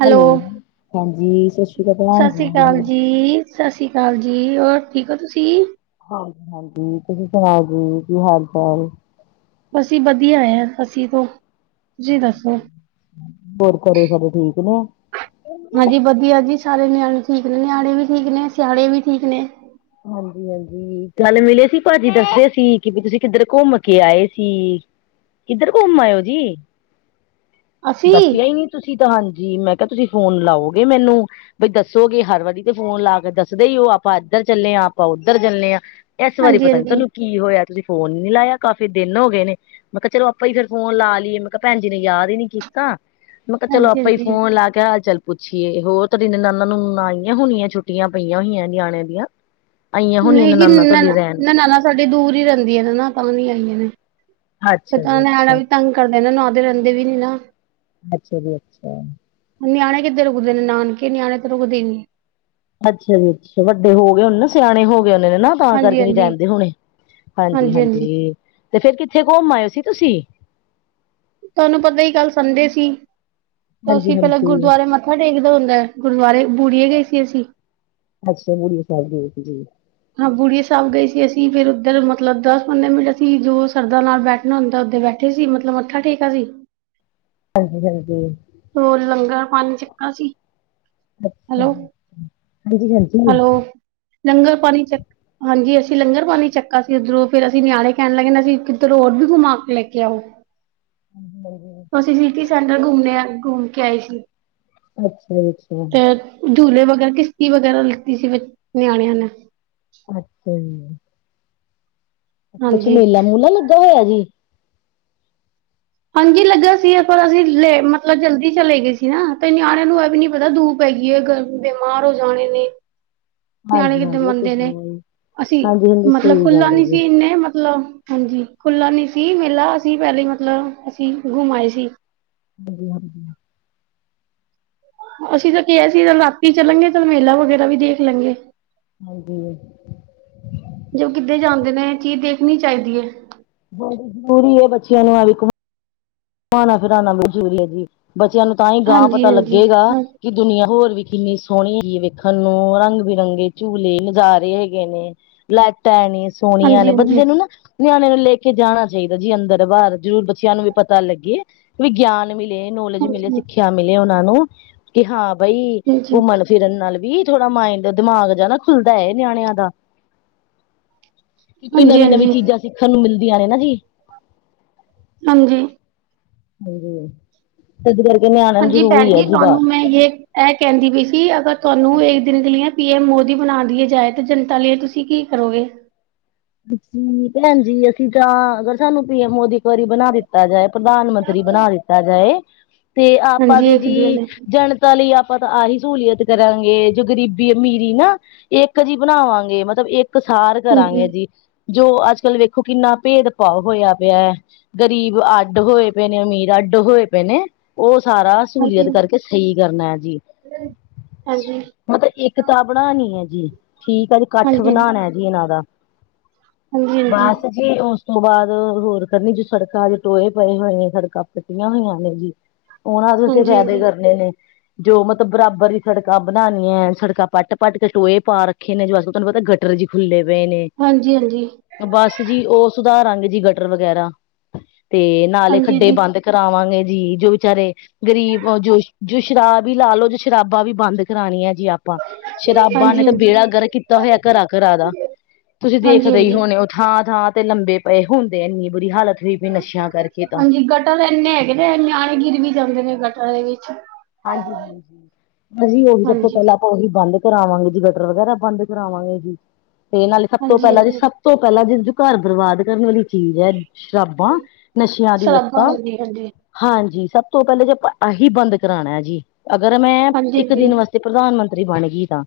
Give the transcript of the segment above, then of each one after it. Hello, ਹਾਂਜੀ ਸਤਿ ਸ਼੍ਰੀ ਅਕਾਲ ਸਤਿ ਸ੍ਰੀ ਭੈਣ ਅਕਾਲ ਹੋਰ ਜੀ। ਸਤਿ ਸ਼੍ਰੀ ਅਕਾਲ ਜੀ, ਹੋਰ ਠੀਕ ਹੋ ਤੁਸੀਂ? ਹਾਂਜੀ-ਹਾਂਜੀ, ਤੁਸੀਂ ਸੁਣਾਓ ਜੀ ਕੀ ਹਾਲ ਚਾਲ? ਅਸੀ ਵਧੀਆ ਹੈ, ਅੱਸੀ ਤੋਂ ਤੁਸੀਂ ਦੱਸੋ? ਹੋਰ ਘਰੇ ਸਾਡੇ ਠੀਕ ਨੇ? ਹਾਂਜੀ ਵਧੀਆ ਜੀ, ਸਾਰੇ ਨਿਆਣੇ ਠੀਕ ਨੇ ਨਿਆਣੇ ਵੀ ਠੀਕ ਨੇ ਸਿਆਣੇ ਵੀ ਠੀਕ ਨੇ। ਹਾਂਜੀ, ਹਾਂਜੀ, ਪਹਿਲੇ ਮਿਲੇ ਸੀ ਭਾਜੀ ਦੱਸਦੇ ਸੀ ਕਿ ਤੁਸੀਂ ਕਿੱਧਰ ਘੁੰਮ ਕੇ ਆਏ ਸੀ। ਕੀਧਰ ਘੁੰਮ ਆਇਓ ਜੀ। ਅਸੀਂ? ਦੱਸਿਆ ਹੀ ਨਹੀਂ ਤੁਸੀਂ ਤਾਂ ਹਾਂਜੀ ਮੈਂ ਕਿਹਾ ਤੁਸੀਂ ਫੋਨ ਲਓਗੇ ਮੈਨੂੰ ਬਈ ਦੱਸੋਗੇ ਹਰ ਵਾਰੀ ਤੇ ਫੋਨ ਲਾ ਕੇ ਦੱਸਦੇ ਈ ਉਹ ਆਪਾਂ ਇੱਧਰ ਚੱਲੇ ਹਾਂ ਆਪਾਂ ਉੱਧਰ ਚੱਲੇ ਹਾਂ। ਇਸ ਵਾਰੀ ਪਤਾ ਨੀ ਹਾਂਜੀ-ਹਾਂਜੀ, ਤੁਹਾਨੂੰ ਕੀ ਹੋਇਆ ਤੁਸੀਂ ਫੋਨ ਨੀ ਲਾਇਆ ਕਾਫ਼ੀ ਦਿਨ ਹੋ ਗਏ ਨੇ ਮੈਂ ਕਿਹਾ ਚਲੋ ਆਪਾਂ ਹੀ ਫਿਰ ਫੋਨ ਲਾ ਲਈਏ ਮੈਂ ਕਿਹਾ ਭੈਣੀ ਨੇ ਯਦ ਹੀ ਨੀ ਕੀਤੀ। ਤਾਂ ਮੈਂ ਕਿਹਾ ਚਲੋ ਆਪਾਂ ਹੀ ਹਾਂਜੀ-ਹਾਂਜੀ। ਫੋਨ ਲਾ ਕੇਹਾਲ ਚਾਲ। ਪੁੱਛੀਏ ਹੋਰ ਤੇਰੀ ਨਨਾਣ ਨੂੰ ਆਈਆਂ ਹੋਣੀਆਂ ਛੁੱਟੀਆਂ ਪਈਆਂ ਹੋਈਆਂ ਨਿਆਣੇ ਦੀਆਂ। ਆਈਆਂ ਹੋਣੀਆਂ ਨਹੀਂ ਜ ਨਨਾਨਾ ਨ ਤੁਹਾਡੀ ਰਹਿਣ ਨਣਾਨਾਂ ਸਾਡੀੇ ਦੂਰ ਹੀ ਰਹਿੰਦੀਆਂ ਨਾ ਤਾਂ ਵੀ ਨੀ ਆਈਆਂ ਨੇ ਸ ਅੱਛਾ ਜੀ ਨਿਆਣਾ ਅੱਛਾ ਵੀ ਤੰਗ ਕਰਦੇ ਨਾ ਨਹਾਦੇ ਰਹਿੰਦੇ ਵੀ ਨੀ ਨਾ ਅੱਛਾ ਜੀ ਅੱਛਾ ਨਿਆਣੇ ਕਿੱਦੇ ਰੁਕਦੇ ਨੇ ਨਾਨਕੇ ਨਿਆਣੇ ਤੇ ਰੁਕਦੇ ਨਿ ਅੱਛਾ ਜੀ ਅੱਛਾ ਵੱਡੇ ਹੋ ਗਏ ਉਹੇ ਨਾ ਸਿਆਣੇ ਹੋ ਗਏ ਹੋਨੇ ਨਾ ਤਾਂ ਕਰਕੇ ਨੀ ਹਾਂਜੀ-ਹਾਂਜੀ, ਜਾਂਦੇ ਹੋਣੇ ਹਾਂਜੀ ਹਾਂਜੀ-ਹਾਂਜੀ। ਹਾਂਜੀ ਤੇ ਫੇਰ ਕਿੱਥੇ ਘੁੰਮ ਆਏਓ ਸੀ ਤੁਸੀਂ ਤੁਹਾਨੂੰ ਪਤਾ ਹੀ ਕੱਲ ਸੰਡੇ ਸੀ ਹਾਂਜੀ ਅਸੀਂ ਪਹਿਲਾਂ ਹਾਂਜੀ ਗੁਰਦੁਆਰੇ ਮ ਮੱਥਾ ਟੇਕਦਾ ਹੁੰਦਾ ਹੈ ਗੁਰਦੁਆਰੇ ਬੁੜੀਏ ਗਏ ਸੀ ਅਸੀਂ ਅੱਛਾ ਬੁਰੀਆ ਸਹਿਬ ਗਾਏਸੀ ਹਾਂ ਬੁੜੀ ਸਾਹਿਬ ਗਏ ਸੀ ਅਸੀਂ ਫੇਰ ਉੱਧਰ ਮਤਲਬ ਦਸ ਪੰਦਰਾਂ ਮਿੰਟ ਅਸੀਂ ਜੋ ਸਰਦਾਂ ਨਾਲ ਬੈਠ ਹੁੰਦਾ ਓਦੇ ਬੈਠੇ ਸੀ ਮਤਲਬ ਮੱਥਾ ਠੇਕਾ ਸੀ ਹਾਂਜੀ ਹਾਂਜੀ, ਉਹ ਲੰਗਰ ਪਾਨਿ ਛਕਾ ਸੀ। ਅੱਛਾ ਹੈਲੋ ਹਾਂਜੀ ਹਾਂਜੀ ਹੈਲੋ ਲੰਗਰ ਪਾਣੀ ਛੱਕ ਹਾਂਜੀ ਅਸੀਂ ਲੰਗਰ ਪਾਣੀ ਛਕਾ ਸੀ ਉੱਧਰੋਂ ਫੇਰ ਅਸੀਂ ਨਿਆਣੇ ਕਹਿਣ ਲੱਗ ਅਸੀਂ ਕਿੱਧਰ ਹੋਰ ਵੀ ਘੁੰਮ ਕੇ ਲੈ ਕੇ ਆ। ਹਾਂਜੀ, [unintelligible] ਅਸੀਂ ਸਿਟੀ ਸੈਂਟਰ ਘੁੰਮਨ ਘੁੰਮ ਕੇ ਆਏ ਸੀ। ਅੱਛਾ ਜੀ ਅੱਛਾ, ਤੇ ਝੂਲੇ ਵਗੈਰਾ ਕਿਸ਼ਤੀ ਵਗੈਰਾ ਲਿੱਤੀ ਸੀ ਨਿਆਣਿਆਂ ਨੇ। ਅੱਛਾ ਜੀ, ਕੁਛ ਹਾਂਜੀ ਮੇਲਾ ਮੂਲਾ ਲੱਗਾ ਹੋਇਆ ਜੀ। ਹਾਂਜੀ ਲੱਗਾ ਸੀ ਪਰ ਅਸੀਂ ਲੈ ਮਤਲਬ ਜਲਦੀ ਚਲੇ ਗਏ ਸੀ ਨਾ ਤੇ ਨਿਆਣਿਆਂ ਨੂੰ ਇਹ ਵੀ ਨੀ ਪਤਾ ਦੂ ਪੈ ਗਈ ਹੈ। ਬਿਮਾਰ ਹੋ ਜਾਣੇ ਨੇ ਨਿਆਣੇ ਹਾਂਜੀ ਕਿੱਤੇ ਹਾਂਜੀ ਉਹ ਤੇ ਮੰਨਦੇ ਹੈ ਨੇ ਹੀ ਅਸੀਂ ਹਾਂਜੀ ਹਾਂਜੀ ਮਤਲਬ ਸਹੀ ਖੁੱਲਾ ਗੱਲ ਹੈ ਨੀ ਜੀ ਸੀ ਇੰਨੇ ਮਤਲਬ ਹਾਂਜੀ ਖੁੱਲਾ ਨੀ ਸੀ ਮੇਲਾ ਅਸੀਂ ਪਹਿਲੇ ਮਤਲਬ ਅਸੀਂ ਘੁੰਮ ਆਏ ਸੀ। ਹਾਂਜੀ ਹਾਂਜੀ, ਅਸੀਂ ਤਾਂ ਕਿਹਾ ਸੀ ਰਾਤੀ ਚੱਲਾਂਗੇ ਚੱਲ ਮੇਲਾ ਵਗੈਰਾ ਵੀ ਦੇਖ ਲਾਂਗੇ। ਹਾਂਜੀ ਜੋ ਕਿੱਧੇ ਜਾਂਦੇ ਨੇ ਇਹ ਚੀਜ਼ ਦੇਖਣੀ ਚਾਹੀਦੀ ਹੈ। ਬ ਜ਼ਰੂਰੀ ਹੈ ਬੱਚਿਆਂ ਨੂੰ ਇਹ ਵਿ ਘੁਮਾਣ ਘੁਮਉਣਾ ਫਿਰਾਉਣਾ ਵੀ ਜਰੂਰੀ ਹੈ ਜੀ ਬੱਚਿਆਂ ਨੂੰ ਤਾਂ ਹੀ ਗਾਂ ਹਾਂਜੀ ਪਤਾ ਹਾਂਜੀ ਲੱਗੇਗਾ। ਹਾਂ- ਕਿ ਦੁਨੀਆਂ ਹੋਰ ਵੀ ਕਿੰਨੀ ਸੋਹਣੀ ਹੈਗੀ ਵੇਖਣ ਨੂੰ ਰੰਗ ਬਿਰੰਗੇ ਝੂਲੇ ਨਜ਼ਾਰੇ ਹੈਗੇ ਨੇ। ਲਾਈਟਾਂ ਹੈ ਨਹੀ। ਸੋਹਣੀਆਂ ਹਾਂਜੀ ਨੇ ਹਾਂਜੀ ਹਾਂਜੀ ਬੰਦੇ ਨੂੰ ਨਾ ਨਿਆਣੇ ਨੂੰ ਲੈ ਕੇ ਜਾਣਾ ਚਾਹੀਦਾ ਜੀ ਅੰਦਰ ਬਾਹਰ ਜ਼ਰੂਰ ਬੱਚਿਆਂ ਨੂੰ ਵੀ ਪਤਾ ਪਤਾ ਲੱਗੇ ਵਿਗਿਆਨ ਮਿਲੇ ਨੌਲੇਜ ਮਿਲੇ ਸਿੱਖਿਆ ਮਿਲੇ ਉਹਨਾਂ ਨੂੰ ਕਿ ਹਾਂ ਬਾਈ ਹਾਂਜੀ ਘੁੰਮਣ ਫਿਰਨ ਨਾਲ ਵੀ ਥੋੜਾ ਮਾਇੰਡ ਦਿਮਾਗ ਜ ਨਾ ਖੁੱਲਦਾ ਹੈ ਨਿਆਣਿਆਂ ਦਾ। ਕਿ ਕੋਈ ਹਾਂਜੀ ਨਵੀਂ ਨਵੀਂ ਹਾਂਜੀ ਚੀਜ਼ਾਂ ਸਿੱਖਣ ਨੂੰ ਮਿਲਦੀਆਂ ਨੇ ਨਾ ਜੀ। ਹਾਂਜੀ, ਹਾਂਜੀ, ਇਸਦੇ ਕਰਕੇ ਨਿਆਣਾ ਹਾਂਜੀ ਜ਼ਰੂਰੀ ਹੀ ਭੈਣ ਹੈ ਜੀ ਤੁਹਾਨੂੰ ਬਾਹਰ ਮੈਂ ਯੇ ਇਹ ਕਹਿੰਦੀ ਪਈ ਸੀ ਅਗਰ ਤੁਹਾਨੂੰ ਇੱਕ ਦਿਨ ਕੇ ਲੀਏ ਪੀ ਐਮ ਮੋਦੀ ਬਣਾ ਦੀਏ ਜਾਏ ਤੇ ਜਨਤਾ ਲਈ ਤੁਸੀਂ ਕੀ ਕਰੋਗੇ। ਜੀ ਭੈਣ ਜੀ ਅਸੀਂ ਤਾਂ ਅਗਰ ਸਾਨੂੰ ਪੀ ਐਮ ਮੋਦੀ ਇੱਕ ਵਾਰੀ ਬਣਾ ਦਿੱਤਾ ਜਾਏ। ਪ੍ਰਧਾਨ ਮੰਤਰੀ ਬਣਾ ਦਿੱਤਾ ਜਾਏ ਤੇ ਆਪਾਂ ਹਾਂਜੀ ਦੇ ਇੱਕ ਜੀ ਦਿਨ ਲਈ ਜਨ। ਤਾਂ ਲਈ ਆਪਾਂ ਆਹੀ ਸਹੂਲੀਅਤ ਕਰਾਂਗੇ ਜੋ ਗਰੀਬੀ ਅਮੀਰੀ ਨਾ। ਇੱਕ ਜੀ ਬਣਾਵਾਂਗੇ, ਮਤਲਬ ਇੱਕ ਸਾਰ ਹਾਂਜੀ ਕਰਾਂਗੇ ਜੀ। ਜੋ ਅੱਜ ਕੱਲ ਵੇਖੋ ਕਿੰਨਾ ਭੇਦਭਾਵ ਹੋਇਆ ਪਿਆ ਹੈ ਗ਼ਰੀਬ ਆ। ਅੱਡ ਹੋਏ ਪਏ ਨੇ ਅਮੀਰ ਅੱਡ ਹੋਏ ਪਏ ਨੇ ਉਹ ਸਾਰਾ। ਸਹੂਲੀਅਤ ਹਾਂਜੀ। ਕਰਕੇ ਸਹੀ ਕਰਨਾ ਹੈ ਜੀ। ਹਾਂਜੀ ਮਤਲਬ ਏਕਤਾ ਬਣਾਉਣੀ ਹੈ ਜੀ ਠੀਕ ਆ ਜੀ ਇਕੱਠ ਹਾਂਜੀ ਹਾਂਜੀ ਬਣਾਉਣਾ ਹੈ ਜੀ ਇਹਨਾਂ ਦਾ। ਬਸ ਜੀ ਉਸ ਤੋਂ ਬਾਅਦ ਹੋਰ ਕਰਨੀ ਜੋ ਸੜਕਾਂ ਅੱਜ ਟੋਏ ਪਏ ਹੋਏ ਨੇ ਸੜਕਾਂ ਪੱਟੀਆਂ ਹੋਈਆਂ ਨੇ ਜੀ। ਉਹਨਾਂ ਨੂੰ ਤੁਸੀਂ ਫਾਇਦੇ ਹਾਂਜੀ। ਕਰਨੇ ਨੇ। ਜੋ ਮਤਲਬ ਬਰਾਬਰ ਹੀ ਸੜਕਾਂ ਬਣਾਉਣੀਆਂ ਹੈ ਸੜਕਾਂ ਪੱਟ ਪੱਟ ਕੇ ਟੋਏ ਪਾ ਰੱਖੇ ਨੇ ਜੋ ਤੁਹਾਨੂੰ ਪਤਾ ਗੱਡੀ। ਗਟਰ ਵੀ ਖੁੱਲ੍ਹੇ ਪਏ ਨੇ। ਹਾਂਜੀ ਹਾਂਜੀ। ਬਸ ਜੀ, ਉਹ ਸੁਧਾਰਾਂਗੇ ਜੀ ਗਟਰ ਵਗੈਰਾ ਤੇ ਨਾਲੇ ਹਾਂਜੀ ਖੱਡੇ ਹਾਂਜੀ ਬੰਦ। ਕਰਾਵਾਂਗੇ ਜੀ ਜੋ ਵਿਚਾਰੇ। ਗਰੀਬ ਜੋ ਜੋ ਸ਼ਰਾਬ ਵੀ ਲਾ ਲਓ ਜੀ ਸ਼ਰਾਬਾਂ ਵੀ ਬੰਦ ਕਰਾਉਣੀਆਂ ਜੀ ਆਪ। ਆਪਾਂ ਹਾਂਜੀ ਹਾਂਜੀ ਸ਼ਰਾਬਾਂ ਨੇ ਹਾਂਜੀ ਤਾਂ ਹਾਂਜੀ। ਬੇੜਾ ਗਰਕ ਕੀਤਾ ਹੋਇਆ ਘਰ ਘਰ ਦਾ। ਤੁਸੀਂ ਹਾਂਜੀ ਦੇਖਦੇ ਹੀ ਹਾਂਜੀ। ਹੋਣੇ ਹੋ ਥਾਂ ਥਾਂ ਤੇ ਲੰਮੇ ਪਏ ਹੁੰਦੇ ਇੰਨੀ ਬੁਰੀ ਹਾਲਤ ਹੋਈ ਪਈ ਨਸ਼ਿਆਂ ਕਰਕੇ ਤਾਂ। ਤਾਂ ਇੰਨੇ ਹੈਗੇ ਨੇ ਨਿਆਣੇ ਗਿਰ ਵੀ ਜਾਂਦੇ ਨੇ ਗਟਰ ਦੇ ਵਿੱਚ। ਹਾਂਜੀ, ਹਾਂਜੀ, ਹਾਂਜੀ ਉਹੀ ਸਭ ਤੋਂ ਹਾਂਜੀ ਪਹਿਲਾਂ। ਉਹੀ ਬੰਦ ਕਰਾਵਾਂਗੇ ਜੀ ਗਟਰ ਵਗੈਰਾ ਬੰਦ ਕਰਾਵਾਂਗੇ ਜੀ ਤੇ ਇਹ ਨਾਲੇ ਸਭ ਤੋਂ ਹਾਂਜੀ ਪਹਿਲਾਂ ਜੀ ਹਾਂਜੀ ਸ। ਤੋਂ ਪਹਿਲਾਂ ਜਿ ਘਰ ਬਰਬਾਦ ਕਰਨ ਵਾਲੀ ਚੀਜ਼ ਹੈ। ਸ਼ਰਾਬਾਂ ਨਸ਼ਿਆਂ ਦੀ ਸ਼ਰਾਬਾਂ ਲੱਤਾਂ। ਹਾਂਜੀ ਹਾਂਜੀ। ਹਾਂਜੀ ਸਭ ਤੋਂ ਪਹਿਲੇਾਂ ਜੇ ਆਹੀ ਬੰਦ ਕਰਾਉਣਾ ਜੀ। ਅਗਰ ਮੈਂ ਹਾਂਜੀ ਇੱਕ ਦਿਨ ਹਾਂਜੀ ਵਾਸਤੇ ਤੇ ਪ੍ਰਧਾਨ ਮੰਤਰੀ ਬਣ ਗਈ ਤਾਂ।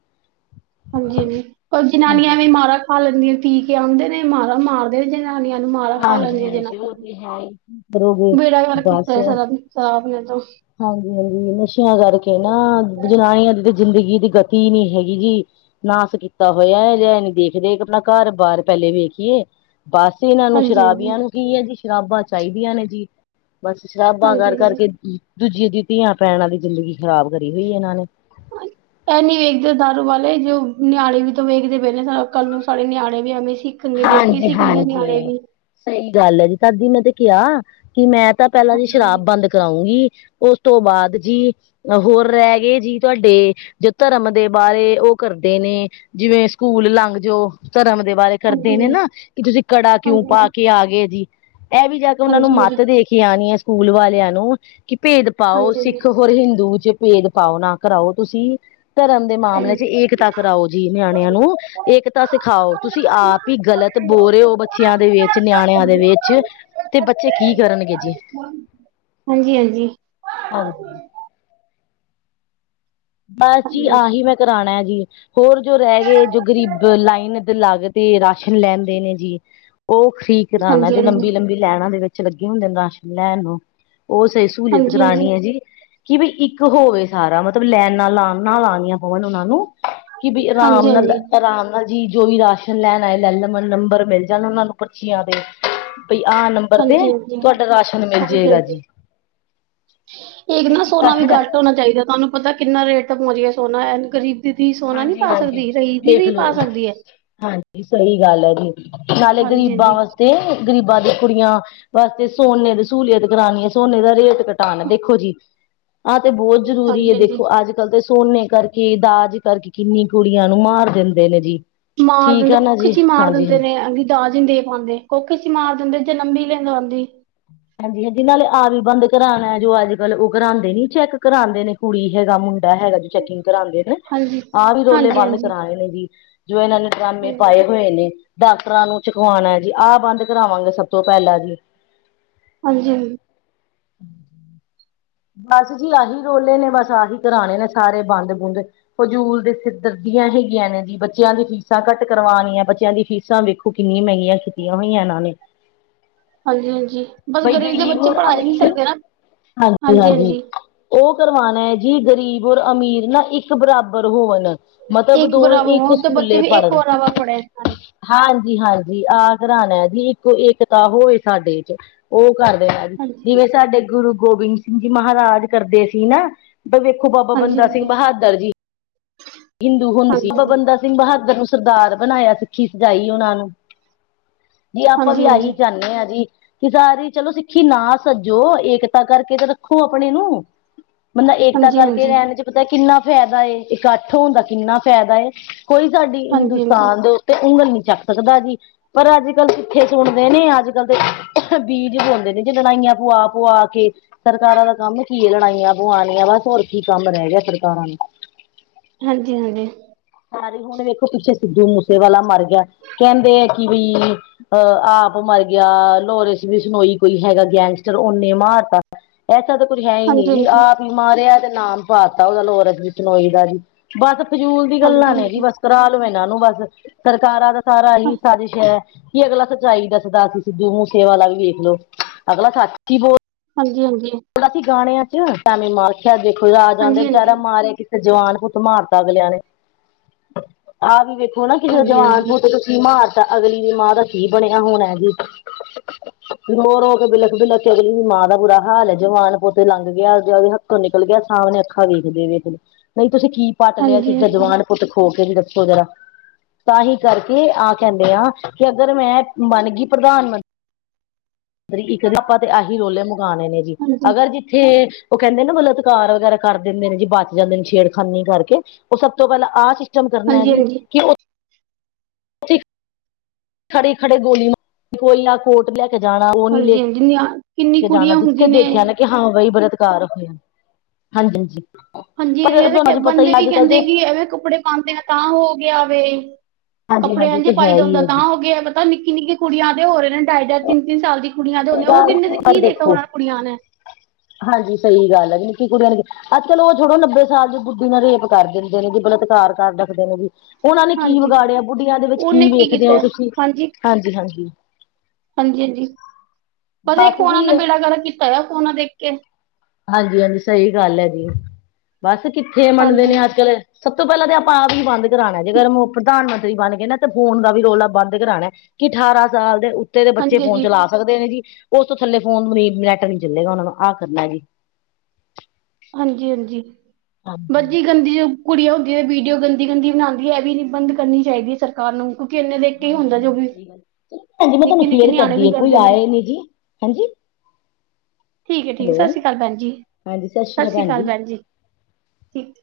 ਹਾਂਜੀ ਹਾਂਜੀ ਕੋ ਜਨਾਨੀਆਂ ਵੀ ਮਾਰਾ ਖਾ ਲੈਂਦੀਆਂ ਪੀ ਕੇ ਆਉਂਦੇ ਨੇ ਮਾਰਾ ਮਾਰਦੇ ਨੇ। ਜਨਾਨੀਆਂ ਨੂੰ ਮਾਰਾ ਖਾ ਲੈਂਦੀਆਂ ਹਾਂਜੀ-ਹਾਂਜੀ-ਹਾਂਜੀ ਉਹ ਤੇ ਹੈ ਈ। ਕਰੋਗੇ ਬੇੜਾ ਮਾਰ ਕੀਤਾ ਸਾਰਾ ਸ਼ਰਾਬ ਨੇ ਤਾਂ। ਹਾਂਜੀ, ਹਾਂਜੀ ਨਸ਼ਿਆਂ ਕਰਕੇ ਨਾ ਜਨਾਨੀਆਂ ਦੀ ਤਾਂ ਜ਼ਿੰਦਗੀ ਦੀ ਗਤੀ ਨੀ ਹੈਗੀ ਜੀ। ਨਾਸ ਕੀਤਾ ਹੋਇਆ ਜੀ ਇਹ ਨੀ ਦੇਖਦੇ ਆਪਣਾ ਘਰ ਬਾਹਰ ਪਹਿਲੇ ਵੇਖੀਏ ਬਸ ਇਹ ਨਾ। ਹਾਂਜੀ-ਹਾਂਜੀ, ਸ਼ਰਾਬੀਆਂ ਨੂੰ ਕੀ ਹੈ ਜੀ। ਸ਼ਰਾਬਾਂ ਚਾਹੀਦੀਆਂ ਨੇ ਜੀ ਬਸ ਸ਼ਰਾਬਾਂ ਕਰ ਹਾਂਜੀ-ਹਾਂਜੀ। ਕਰਕੇ। ਦੂਜੀਆਂ ਦੀ ਧੀਆਂ ਭੈਣਾਂ ਦੀ ਜ਼ਿੰਦਗੀ ਖ਼ਰਾਬ ਕਰੀ ਹੋਈ ਇਹਨਾਂ ਨੇ। ਹ [unintelligible] ਇਹ ਨੀ ਵੇਖਦੇ ਦਾਰੂ ਵਾਲੇ ਜੋ ਨਿਆਣੇ ਵੀ ਤਾਂ ਵੇਖਦੇ ਪਏ ਨੇ ਕੱਲ ਨੂੰ ਸਾਡੇ ਨਿਆਣੇ ਵੀ ਐਵੇਂ ਸਿ। ਸਿਖਣ ਗਏ ਦੇਖ ਕੇ ਸਿੱਖਦੇ ਨੇ ਨਿਆਣੇ ਹਾਂਜੀ-ਹਾਂਜੀ। ਵੀ ਸਹੀ ਗੱਲ ਹੈ ਜੀ ਤਦ ਇ ਮੈਂ ਤੇ ਕਿਹਾ ਕਿ ਮੈਂ ਤਾਂ ਪਹਿਲਾਂ ਜੀ ਹਾਂਜੀ-ਹਾਂਜੀ, ਸ਼ਰਾਬ ਬੰਦ ਕਰਾਊਂਗੀ ਉਸ ਤੋਂ ਬਾਅਦ ਜੀ। ਹੋਰ ਰਹਿ ਗਏ ਜੀ ਤੁਹਾਡੇ ਜੋ ਧਰਮ ਦੇ ਬਾਰੇ ਉਹ ਕਰਦੇ ਨੇ। ਜਿਵੇਂ ਸਕੂਲ ਲੰਘ ਜਾਓ ਧਰਮ ਦੇ ਬਾਰੇ ਕਰਦੇ ਨੇ ਹਾਂਜੀ-ਹਾਂਜੀ, ਨਾ ਕਿ ਤੁਸੀਂ ਕੜਾ ਕਿਉਂ ਪਾ ਕੇ ਆ ਗਏ ਜੀ ਇਹ ਵੀ ਜਾ ਕੇ ਉਹਨਾਂ ਨੂੰ ਹਾਂਜੀ-ਹਾਂਜੀ, ਮੱਤ ਦੇਕੇ। ਆ ਆ ਸਕੂਲ ਵਾਲਿਆਂ ਨੂੰ ਕਿ ਭੇਦ ਪਾਓ ਹਾਂਜੀ-ਹਾਂਜੀ, ਸਿੱਖ ਹੋਰ ਹਿੰਦੂ ਚ ਭੇਦ ਪਾਓ ਨਾ ਕਰਾਓ ਤੁਸੀਂ। ਧਰਮ ਦੇ ਮਾਮਲੇ ਚ ਹਾਂਜੀ-ਹਾਂਜੀ, ਹਾਂਜੀ। ਏਕਤਾ ਕਰਾਓ ਜੀ ਨਿਆਣਿਆਂ ਨੂੰ ਏਕਤਾ ਸਿਖਾਓ। ਤੁਸੀਂ ਆਪ ਗ਼ਲਤ ਬੋ ਰਹੇ ਹੋ ਬੱਚਿਆਂ ਦੇ ਵਿੱਚ ਨਿਆਣਿਆਂ ਦੇ ਵਿੱਚ। ਤੇ ਬੱਚੇ ਕੀ ਕਰਨਗੇ ਜੀ। ਹਾਂਜੀ ਹਾਂਜੀ। ਹਾਂ। ਬੱਸ ਜੀ ਆਹੀ ਮੈਂ ਕਰਾਉਣਾ ਹੈ ਜੀ ਹੋਰ ਜੋ ਰਹਿ ਗਏ ਜੋ ਗਰੀਬ ਲਾਈਨ ਇੱਧਰ ਲਗਦੇ। ਤੇ ਰਾਸ਼ਨ ਲੈਂਦੇ ਨੇ ਜੀ ਉਹ ਠੀਕ ਰਹਿਣਾ ਹਾਂਜੀ, ਜੋ ਲੰਬੀ- ਹਾਂਜੀ-ਹਾਂਜੀ, ਲੰਬੀ ਲਾਈਨਾ ਦੇ ਵਿੱਚ ਲੱਗੇ ਹੁੰਦੇ ਨੇ ਰਾਸ਼ਨ ਲੈਣ ਨੂੰ, ਉਹ ਸਹੀ ਸਹੂਲੀਅਤ ਕਰਾਉਣੀ ਹੈ ਜੀ ਕਿ ਵੀ ਇੱਕ ਹੋਵੇ ਸਾਰਾ ਮੱਤਲਬ ਲਾਈਨਾ ਲਾਉਣੀਆਂ ਹੋਣ ਉਹਨਾਂ ਨੂੰ ਕਿ ਵੀ ਆਰਾਮ ਨਾਲ, ਹਾਂਜੀ-ਹਾਂਜੀ, ਹਾਂਜੀ-ਹਾਂਜੀ, ਆਰਾਮ ਹਾਂਜੀ ਜੋ ਵੀ ਰਾਸ਼ਨ ਲੈਣ ਆਏ ਲੈ ਲਵੇ ਨੰਬਰ ਮਿਲ ਜਾਣਾ ਉਹਨਾਂ ਨੂੰ ਪਰਚੀਆਂ ਦੇ, ਬਈ ਆਹ ਨੰਬਰ ਬਰ ਤੇ ਹਾਂਜੀ-ਹਾਂਜੀ। ਤੁਹਾਡਾ ਰਾਸ਼ਨ ਮਿਲ ਹਾਂਜੀ, ਜਾਏਗਾ ਜੀ ਹਾਂਜੀ। ਇੱਕ ਨਾ ਸੋਨਾ ਵੀ ਇਕੱਠ ਘੱਟ ਹੋਣਾ ਚਾਹੀਦਾ ਤੁਹਾਨੂੰ ਪਤਾ ਕਿੰਨਾ ਰੇਟ ਤੇ ਪਹੁੰਚ ਗਿਆ ਸੋਨਾ ਇਹਨਾਂ ਕਰੀਬ ਸਥਿਤੀ ਸੋਨਾ ਨਹੀਂ ਪਾ ਹਾਂਜੀ-ਹਾਂਜੀ ਸਕਦੀ ਸਹੀ ਦੇਖ ਦੀਦੀ ਪਾ ਲਓ। ਸਕਦੀ ਹੈ ਹਾਂਜੀ ਸਹੀ ਗੱਲ ਹੈ ਜੀ, ਨਾਲੇ ਹਾਂਜੀ, ਗ਼ਰੀਬਾਂ ਹਾਂਜੀ, ਵਾਸਤੇ ਗ਼ਰੀਬਾਂ ਦੀ ਕੁੜੀਆਂ ਵਾਸਤੇ ਸੋਨੇ ਦੀ ਸਹੂਲੀਅਤ ਕਰਾਉਣੀ ਹੈ, ਸੋਨੇ ਦਾ ਰੇਟ ਘਟਾਉਣਾ ਦੇਖੋ ਜੀ ਆਹ ਤੇ ਬਹੁਤ ਜ਼ਰੂਰੀ ਹੈ ਹਾਂਜੀ, ਹਾਂਜੀ। ਦੇਖੋ ਅੱਜ ਕੱਲ ਤੇ ਸੋਨੇ ਕਰਕੇ ਦਾਜ਼ ਕਰਕੇ ਕਿੰਨੀ ਕੁੜੀਆਂ ਨੂੰ ਮਾਰ ਦਿੰਦੇ ਨੇ ਜੀ ਮਾਰ ਠੀਕ ਦਿੰਦੇ, ਆ ਨਾ ਕੁੱਖ ਚ ਜੀ ਹੀ ਮਾਰ ਹਾਂਜੀ। ਹਾਂਜੀ ਦਿੰਦੇ ਨੇ ਦਾਜ ਹੀ ਦੇ ਪਾਉਂਦੇ ਕੁਖ ਵਿਚ ਮਾਰ ਦਿੰਦੇ ਜਾਂ ਲੰਬੀ ਲੈਂਦਾ ਆਉਂਦੀ ਹਾਂਜੀ- ਹਾਂਜੀ ਨਾਲੇ ਆਪ ਵੀ ਬੰਦ ਕਰਾਉਣਾ ਹੈ ਜੋ ਅੱਜ ਕੱਲ ਉਹ ਕਰਾਉਂਦੇ ਨੇ ਚੈੱਕ ਕਰਾਉਂਦੇ ਨੇ ਕੁੜੀ ਹੈਗਾ ਮੁੰਡਾ ਹੈਗਾ ਜੀ ਚੈਕਿੰਗ ਕਰਾਉਂਦੇ ਨੇ ਹਾਂਜੀ, ਆਹ ਵੀ ਰੋਲੇ ਹਾਂਜੀ, ਬੰਦ ਹਾਂਜੀ, ਕਰਾਨੇ ਜੀ ਜੋ ਇਹਨਾਂ ਨੇ ਡਰਾਮੇ ਹਾਂਜੀ, ਪਾਏ ਹੋਏ ਨੇ ਡਾਕਟਰਾਂ ਨੂੰ ਚੁਕਵਾਉਣਾ ਜੀ ਆਹ ਬੰਦ ਕਰਾਵਾਂਗੇ ਸੱਭ ਤੋਂ ਪਹਿਲਾਂ ਜੀ ਹਾਂਜੀ ਹਾਂਜੀ [unintelligible] [unintelligible] ਬੱਸ ਜੀ ਆਹੀ ਰੋਲੇ ਨੇ ਬੱਸ ਆਹੀ ਕਰਾਨੇ ਨੇ ਸਾਰੇ ਬੰਦ ਬੂੰਦ ਫਜ਼ੂਲ ਦੇ ਸਿਰ ਦਰਦੀਆਂ ਹੈਗੀਆਂ ਨੇ ਜੀ ਬੱਚਿਆਂ ਦੀ ਫੀਸਾਂ ਘੱਟ ਕਰਵਾਉਣੀਆਂ ਬੱਚਿਆਂ ਦੀ ਫੀਸਾਂ ਵੇਖੋ ਕਿੰਨੀਆਂ ਮਹਿੰਗੀਆਂ ਮਹਿੰਗੀਆਂ ਕੀਤੀਆਂ ਹੋਈਆਂ ਇਹਨਾਂ ਨੇ ਹਾਂਜੀ-ਹਾਂਜੀ ਬੱਸ ਬਈ ਗਰੀਬ ਦੇ ਬੱਚੇ ਪੜ੍ਹ ਹੀ ਨਹੀਂ ਸਕਦੇ ਨਾਂ ਹਨਾ ਜੀ [unintelligible] ਉਹ ਕਰਵਾਉਣਾ ਹੈ ਜੀ ਗਰੀਬ ਔਰ ਅਮੀਰ ਨਾ ਇੱਕ ਬਰਾਬਰ ਹੋਣ ਮਤਲਬ ਇੱਕ ਦੋਵੇਂ ਬਰਾਬਰ ਇੱਕ ਹੋਣ ਤੇ ਬੱਚੇ ਸਕੂਲੇ ਵੀ ਇੱਕ ਪੜ੍ਹਦੇ ਬਰਾਬਰ ਪੜ੍ਹੇ, ਹਾਂਜੀ, ਹਾਂਜੀ- ਹਾਂਜੀ ਆਹ ਕਰਾਣਾ ਜੀ ਇੱਕੋ ਏਕਤਾ ਹੋਏ ਸਾਡੇ ਚ ਉਹ ਕਰਦੇ ਆ ਜੀ ਹਾਂਜੀ, ਜਿਵੇਂ ਸਾਡੇ ਗੁਰੂ ਗੋਬਿੰਦ ਸਿੰਘ ਜੀ ਮਹਾਰਾਜ ਕਰਦੇ ਸੀ ਨਾਂ ਵੇਖੋ ਬਾਬਾ ਹਾਂਜੀ। ਬੰਦਾ ਸਿੰਘ ਹਾਂਜੀ, ਬਹਾਦਰ ਜੀ, ਹਿੰਦੂ ਸੀ ਹਾਂਜੀ, ਬਾਬਾ ਹਾਂਜੀ, ਹਾਂਜੀ, ਬੰਦਾ ਸਿੰਘ ਬਹਾਦਰ ਨੂੰ ਸਰਦਾਰ ਬਣਾਇਆ ਸਿੱਖੀ ਸਜਾਈ ਉਹਨਾਂ ਨੂੰ ਜੀ ਆਪਾਂ ਵੀ ਹਾਂਜੀ, ਆਹੀ ਚਾਹੁੰਦੇ ਹਾਂ ਜੀ ਕਿ ਸਾਰੀ ਚਲੋ ਸਿੱਖੀ ਨਾ ਸੱਜੋ ਏਕਤਾ ਕਰਕੇ ਤੇ ਰੱਖੋ ਆਪਣੇ ਨੂੰ ਬੰਦਾ ਏਕਤਾ ਹਾਂਜੀ। ਕਰਕੇ ਹਾਂਜੀ ਰਹਿਣ ਚ ਪਤਾ ਕਿੰਨਾ ਫਾਇਦਾ ਏ, ਇਕੱਠ ਹੋਣ ਦਾ ਕਿੰਨਾ ਫਾਇਦਾ ਕੋਈ ਸਾਡੀ ਹਾਂਜੀ-ਹਾਂਜੀ, ਹਿੰਦੁਸਤਾਨ ਦੇ ਉੱਤੇ ਉਂਗਲ ਨੀ ਚੱਕ ਸਕਦਾ ਜੀ ਪਰ ਅੱਜ ਕੱਲ ਕਿੱਥੇ ਸੁਣਦੇ ਨੇ ਅੱਜ ਕੱਲ੍ਹ ਦੇ ਬੀਜ ਹੁੰਦੇ ਨੇ ਜੇ ਲੜਾਈਆਂ ਪੁਆ- ਪੁਆ ਕੇ ਸਰਕਾਰਾਂ ਦਾ ਕੰਮ ਕੀ ਹੈ ਲੜਾਈਆਂ ਪੁਆਉਣੀਆਂ ਬੱਸ ਹੋਰ ਕੀ ਕੰਮ ਰਹਿ ਗਿਆ ਸਰਕਾਰਾਂ ਨੂੰ ਹਾਂਜੀ-। ਹਾਂਜੀ ਸਾਰੇ ਹੁਣ ਵੇਖੋ ਪਿੱਛੇ ਸਿੱਧੂ ਮੂਸੇਵਾਲਾ ਮਰ ਗਿਆ ਕਹਿੰਦੇ ਆ ਕਿ ਬਈ ਅਹ ਆਪ ਮਰ ਗਿਆ ਲੋਰਿੰਸ ਬਿਸ਼ਨੋਈ ਕੋਈ ਹੈਗਾ ਗੈਂਗਸਟਰ ਉਹਨੇ ਮਾਰਤਾ। ਐਸਾ ਤਾਂ ਕੁਝ ਹੈ ਹੀ ਨੀ ਜੀ ਹਾਂਜੀ-ਹਾਂਜੀ, ਆਪ ਹੀ ਮਾਰਿਆ ਤੇ ਨਾਮ ਪਾਤਾ ਉਹਦਾ ਲਾਰੈਂਸ ਬਿਸ਼ਨੋਈ ਦਾ ਜੀ। ਬਸ ਫਜੂਲ ਦੀ ਗੱਲਾਂ ਨੇ ਜੀ ਹਾਂਜੀ-ਹਾਂਜੀ, ਬਸ ਕਰਾ ਲਓ ਇਹਨਾਂ ਨੂੰ ਬਸ ਸਰਕਾਰਾਂ ਦਾ ਸਾਰਾ ਹੀ ਸਾਜਿਸ਼ ਹੈ। ਕੀ ਅਗਲਾ ਸੱਚਾਈ ਦਾੱਸਦਾਸੀ ਸਿੱਧੂ ਮੂੰਹ ਸੇਵਾ ਲਾ ਵੀ ਵੇਖ ਲੋ, ਅਗਲਾ ਸੱਚੀ ਬੋਲ ਹਾਂਜੀ -ਹਾਂਜੀ। ਦਾ ਸੀ ਗਾਣਿਆਂ ਚ ਟੈਮ ਮਾਰ ਰਖਿਆ ਦੇਖੋ ਹਾਂਜੀ-ਹਾਂਜੀ, ਰਾਜ ਆਂਦੇ ਵਿਚਾਰਾ ਹਾਂਜੀ-ਹਾਂਜੀ, ਮਾਰਿਆ ਜਵਾਨ ਪੁੱਤ ਮਾਰਤਾ ਅਗਲਿਆਂ ਨੇ, ਆਹ ਵੀ ਵੇਖੋ ਨਾ ਕਿਸੇ ਦਾ ਹਾਂਜੀ-ਹਾਂਜੀ, ਜਵਾਨ ਪੁੱਤ ਕੀ ਮਾਰਤਾ ਅਗਲੀ ਦੀ ਮਾਂ ਦਾ ਕੀ ਬਣਿਆ ਹੋਣਾ ਜੀ। ਰੋ-ਰੋ ਕੇ ਬਿਲਕ- ਬਿਲਕ ਕੇ ਅਗਲੀ ਦੀ ਮਾਂ ਦਾ ਬੁਰਾ ਹਾਲ ਜੀ ਜਵਾਨ ਪੁੱਤ ਲੰਘ ਗਿਆ ਉਹਦੇ ਹੱਥੋਂ ਨਿਕਲ ਗਿਆ, ਸਾਹਮਣੇ ਅੱਖਾਂ ਵੇਖਦੇ -ਵੇਖਦੇ ਨਹੀਂ, ਤੁਸੀਂ ਕੀ ਪੱਟ ਲਿਆ ਕਿ ਜਿਥੇ ਜਵਾਨ ਪੁੱਤ ਖੋ ਕੇ ਵੀ ਦੱਸੋਰਾ ਤਾਂ ਹੀ ਕਰਕੇ ਆਹ ਕਹਿੰਦੇ ਆ ਕਿ ਅਗਰ ਮੈਂ ਬਣ ਗਈ ਪ੍ਰਧਾਨ ਮੰਤਰੀ ਇੱਕ ਆਪਾਂ ਤੇ ਆਹੀ ਰੋਲੇ ਮੰਗਾਵਾਉਣੇ ਨੇ ਜੀ ਹਾਂਜੀ, ਅਗਰ ਜਿੱਥੇ ਉਹ ਕਹਿੰਦੇ ਨੇ ਬਾਲਤਕਾਰ ਵਗੈਰਾ ਕਰ ਦਿੰਦੇ ਨੇ ਜੀ ਬਚ ਜਾਂਦੇ ਨੇ ਸ਼ੇਰ ਖਾਲੀ ਕਰਕੇ ਉਹ ਸਭ ਤੋਂ ਪਹਿਲਾਂ ਆਹ ਸੀ ਖਤਮ ਕਰਨਾ ਜੀ। ਹਾਂਜੀ-ਹਾਂਜੀ, ਕਿ ਉੱਥੇ ਖੜੀ ਖੜੇ ਗੋਲੀ ਮਾਰ, ਕੋਈ ਨਾ ਕੋਰਟ ਲੈ ਕੇ ਜਾਣਾ ਉਹ ਨੀ ਲੈ ਕੇ ਜਿੰਨੀਆਂ ਕਿੰਨੀ ਜਾਣਾ ਕੁੜੀਆਂ ਜਿੱਥੇ ਹੁੰਦੀ ਨੇ ਦੇਖਿਆ ਨਾ ਕਿ ਹਾਂ ਬਾਈ ਬਲਾਤਕਾਰ ਹੋਇਆ ਹਾਂਜੀ ਹਾਂਜੀ। ਹਾਂਜੀ ਪਰ ਤੁਹਾਨੂੰ ਇਵੇਂ ਅੱਜ ਪਤਾ ਬੰਦੇ ਹੀ ਵੀ ਅੱਜ ਕੱਲ ਕਹਿੰਦੇ ਤੇ ਕਿ ਐਵੇਂ ਕੱਪੜੇ ਪਾਦੇ ਆ ਤਾਂ ਹੋ ਗਿਆ ਵੇ। ਹਾਂਜੀ ਕੱਪੜੇ ਹਾਂਜੀ ਉਹ ਇੰਝ ਤੇ ਹੈ ਪਾਈਏ ਹੀ ਹੁੰਦਾ ਹੈ ਤਾਂ ਜੀ ਹੋ ਗਿਆ। ਨਿੱਕੀ ਨਿੱਕੇ ਕੁੜੀਆਂ ਦੇ ਹੋ ਰਹੇ ਨੇ ਢਾਈ-ਢਾਈ ਤਿੰਨ-ਤਿੰਨ ਸਾਲ ਦੀ ਕੁੜੀਆਂ ਦੇ ਹੋ ਨੇ ਉਹ ਗੱਲ ਕਿੰਨੇ ਕੀ ਪਰ ਦੇਖਿਆ ਉਹ ਦੇਖੋ ਕੁੜੀਆਂ ਨੇ। ਹਾਂਜੀ ਸਹੀ ਗੱਲ ਆ ਜੀ ਨਿੱਕੀ ਕੁੜੀਆਂ ਨੇ ਅਹ ਚਲੋ ਉਹ ਛੋੜੋ ਨੱਬੇ ਸਾਲ ਦੀ ਬੁੱਢੀਆ ਦਾ ਰੇਪ ਕਰ ਦਿੰਦੇ ਨੇ ਜੀ, ਬਲਾਤਕਾਰ ਕਰ ਦੇ ਨੇ ਜੀ। ਉਹਨਾਂ ਨੇ ਕੀ ਹਾਂਜੀ ਵਿਗਾੜਿਆ ਬੁੱਢੀਆਂ ਦੇ ਵਿੱਚ ਉਹਨੇ ਕੀ ਵੇਖਦੇ ਕੀਤਾ ਹੋ ਹੈ? ਤੁਸੀਂ ਹਾਂਜੀ ਹਾਂਜੀ। ਹਾਂਜੀ ਹਾਂਜੀ। ਬਸ ਇੱਕ ਫੋਨਾ ਨੇ ਬੇੜਾਗਰਕ ਕੀਤਾ ਆ ਫੋਨਾ ਦੇਖ ਕੇ ਹਾਂਜੀ ਹਾਂਜੀ ਸਹੀ ਗੱਲ ਹੈ ਜੀ ਬਸ ਕਿੱਥੇ ਮੰਨਦੇ ਹਾਂਜੀ, ਨੇ ਅੱਜ ਕੱਲ ਸਭ ਤੋਂ ਪਹਿਲਾਂ ਤਾਂ ਆਪਾਂ ਆ ਵੀ ਹੀ ਬੰਦ ਕਰਾਉਣਾ ਜੇਕਰ ਪ੍ਰਧਾਨ ਮੰਤਰੀ ਬਣ ਗਏ ਨਾ ਤੇ ਫੋਨ ਦਾ ਵੀ ਰੋਲਾ ਬੰਦ ਕਰਾਉਣਾ। ਕਿ ਅਠਾਰਾਂ ਸਾਲ ਦੇ ਉਤੇ ਦੇ ਬੱਚੇ ਹਾਂਜੀ, ਫੋਨ ਹਾਂਜੀ, ਚਲਾ ਸਕਦੇ ਨੇ ਜੀ ਉਸ ਤੋਂ ਥੱਲੇ ਫੋਨ ਨੀ ਨੈਟ ਨੀ ਚੱਲੇਗਾ ਉਹਨਾ ਨੂੰ ਆਹ ਕਰਨਾ ਜੀ। ਹਾਂਜੀ ਹਾਂਜੀ। ਹਾਂਜੀ ਮਰਜੀ ਗੰਦੀ ਜੋ ਕੁੜੀਆਂ ਹੁੰਦੀਆਂ ਵੀਡੀਓ ਗੰਦੀ ਗੰਦੀ ਬਣਾਉਂਦੀ ਹੈ ਇਹ ਵੀ ਨਿ ਬੰਦ ਕਰਨੀ ਚਾਹੀਦੀ ਹੈ ਸਰਕਾਰ ਨੂੰ। ਕਿਉਂਕਿ ਇੰਨੇ ਦੇਖ ਕੇ ਹੀ ਹਾਂਜੀ ਹੁੰਦਾ ਜੋ ਵੀ ਹਾਂਜੀ, ਮੈਂ ਤੁਹਾਨੂੰ ਨਿੱਕੇ ਨਿੱਕੇ ਫੇਰ ਨਿਆਣੇ ਵੀ ਕਰਦੀ ਕੋਈ ਕਰਦੇ ਨੇ ਆਏ ਨੀ ਜੀ। ਹਾਂਜੀ। ਠੀਕ ਹੈ ਠੀਕ ਹੈ ਹੈਲੋ ਸਤਿ ਸ਼੍ਰੀ ਅਕਾਲ ਭੈਣ ਜੀ। ਸਤਿ ਸ਼੍ਰੀ ਅਕਾਲ ਭੈਣ ਜੀ ਠੀਕ।